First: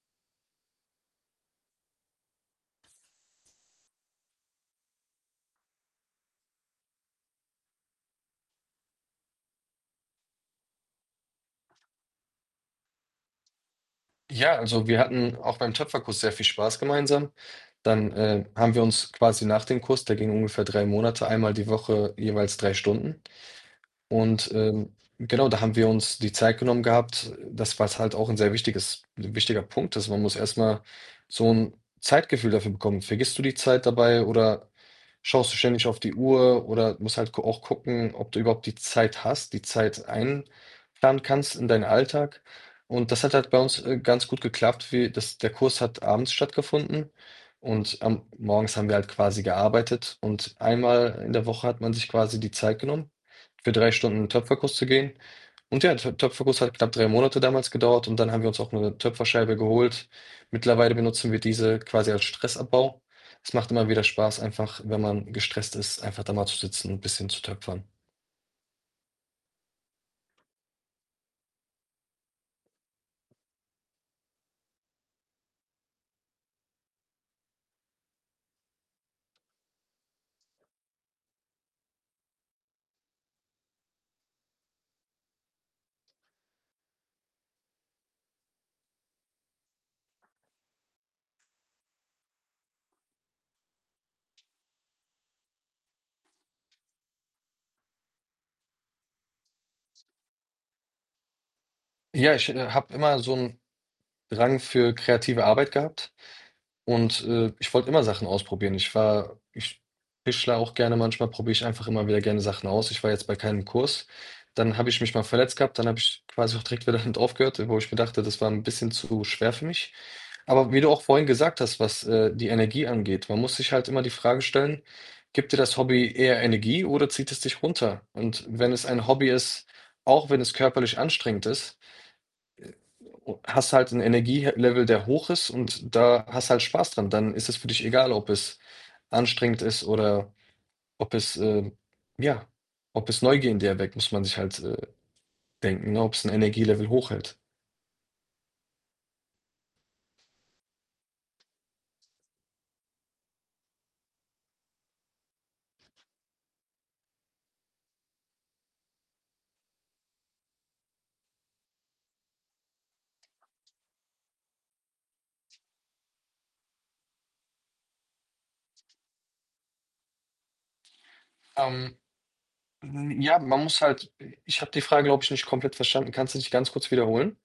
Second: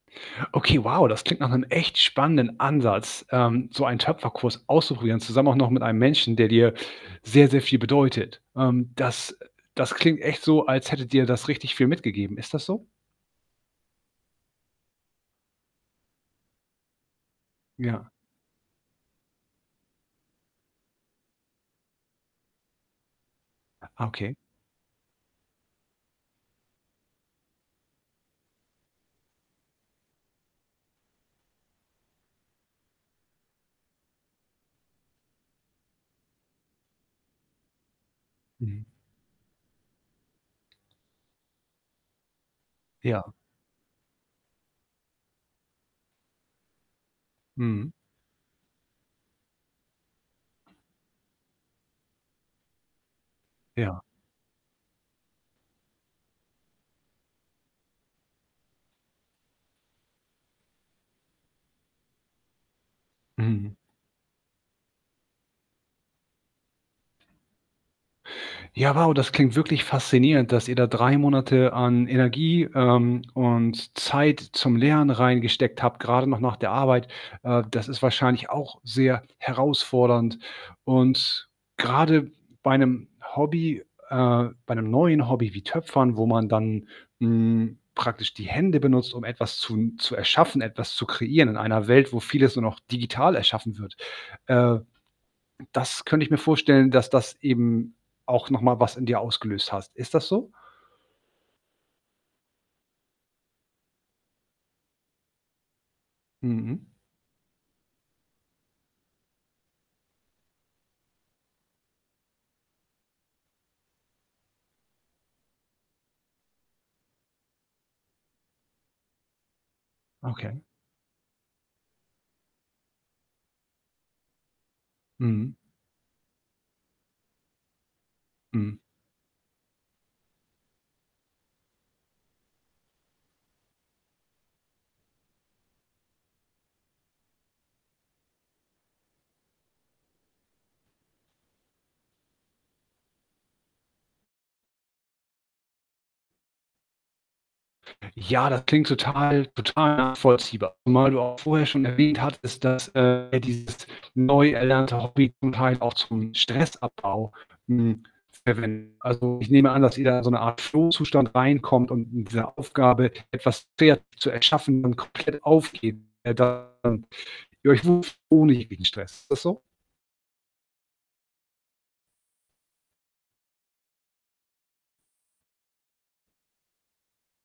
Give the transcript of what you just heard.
Okay, wow, das klingt nach 'nem echt spannenden Ansatz, ähm, so einen Töpferkurs auszuprobieren, zusammen auch noch mit einem Menschen, der dir sehr, sehr viel bedeutet. Ähm, das, äh das klingt echt so, als hätte dir das richtig viel mitgegeben. Ist das so? Ja, also, wir hatten auch beim Töpferkurs sehr viel Spaß gemeinsam. Ja. Dann, ähm, haben wir uns quasi nach dem Kurs der ging ungefähr 3 Monate, einmal die Woche jeweils 3 Stunden Okay. und, ähm, genau, da haben wir uns die Zeit genommen gehabt, das, was halt auch sehr wichtiges 'n wichtiger Punkt ist, man muss erst mal so 'n Zeitgefühl dafür bekommen. Vergisst du die Zeit dabei oder schaust du ständig auf die Uhr oder musst halt gu auch gucken, ob du überhaupt die Mhm. Zeit hast, die Zeit einplanen kannst in deinen Alltag und das Ja. hat halt bei uns, äh, ganz gut geklappt, wie das der Kurs hat abends stattgefunden Mhm. und, ähm, morgens haben wir halt quasi gearbeitet und einmal in der Woche hat man sich quasi die Zeit genommen, für 3 Ja. Stunden in Töpferkuss zu gehen und ja, der Töpferkuss hat knapp 3 Monate damals gedauert und dann haben wir uns auch noch 'ne Töpferscheibe geholt. Mittlerweile benutzen wir diese quasi als Stressabbau. Es macht Mhm. immer wieder Spaß, einfach, wenn man gestresst ist, einfach da mal zu sitzen und bisschen zu töpfern. Ja, wow, das klingt wirklich faszinierend, dass ihr da 3 Monate an Energie, ähm, und Zeit zum Lernen reingesteckt habt, grade noch nach der Arbeit. Äh, das ist wahrscheinlich auch sehr herausfordernd und grade bei 'nem Hobby äh, bei 'nem neuen Hobby wie Töpfern, wo man dann, hm, praktisch die Hände benutzt, um etwas zu n zu erschaffen, etwas zu kreieren in einer Welt, wo vieles nur noch digital erschaffen wird. Äh, das könnte ich mir vorstellen, dass das eben auch noch mal was in dir ausgelöst hast. Ist das so? Ja, ich, äh, habe immer so 'n Drang für kreative Arbeit gehabt Mhm. und, äh, ich wollte immer Sachen ausprobieren. Ich war ich tischlere auch gerne, manchmal probiere ich einfach immer wieder gerne Sachen aus. Ich war jetzt bei keinem Kurs. Dann habe ich mich mal verletzt gehabt, dann habe ich quasi auch direkt wieder damit aufgehört, äh, wo ich mir dachte, das war 'n bisschen zu schwer für mich. Okay. Aber wie du auch vorhin gesagt hast, was, äh, die Energie angeht, man muss sich halt immer die Frage stellen, gibt Mhm. dir das Hobby eher Energie oder zieht es dich runter? Und wenn Mhm. es ein Hobby ist, auch wenn es körperlich anstrengend ist, äh, o o hast du halt 'n Energiehe Level, der hoch ist und da hast halt Spaß dran. Dann ist es für dich egal, ob es anstrengend ist oder ob es, ähm ja, ob es Neugier in dir weckt. Muss man sich halt, äh, denken, ne, ob's 'n Energie-Level hochhält. Ja, das klingt total total nachvollziehbar. Zumal du auch vorher schon erwähnt hattest, dass, äh, dieses neu erlernte Hobby zum Teil auch zum Stressabbau, hm, verwen also, ich nehme an, dass ihr da in so 'ne Art Flow-Zustand reinkommt und mit dieser Aufgabe etwas [unintelligible] Wert zu erschaffen und komplett aufgeben, dann ihr euch [unintelligible] ohne jeden Stress. Ist das so? Ähm, hm, ja, man muss halt, äh ich habe die Frage, glaube ich, nicht komplett verstanden. Kannst du dich ganz kurz wiederholen?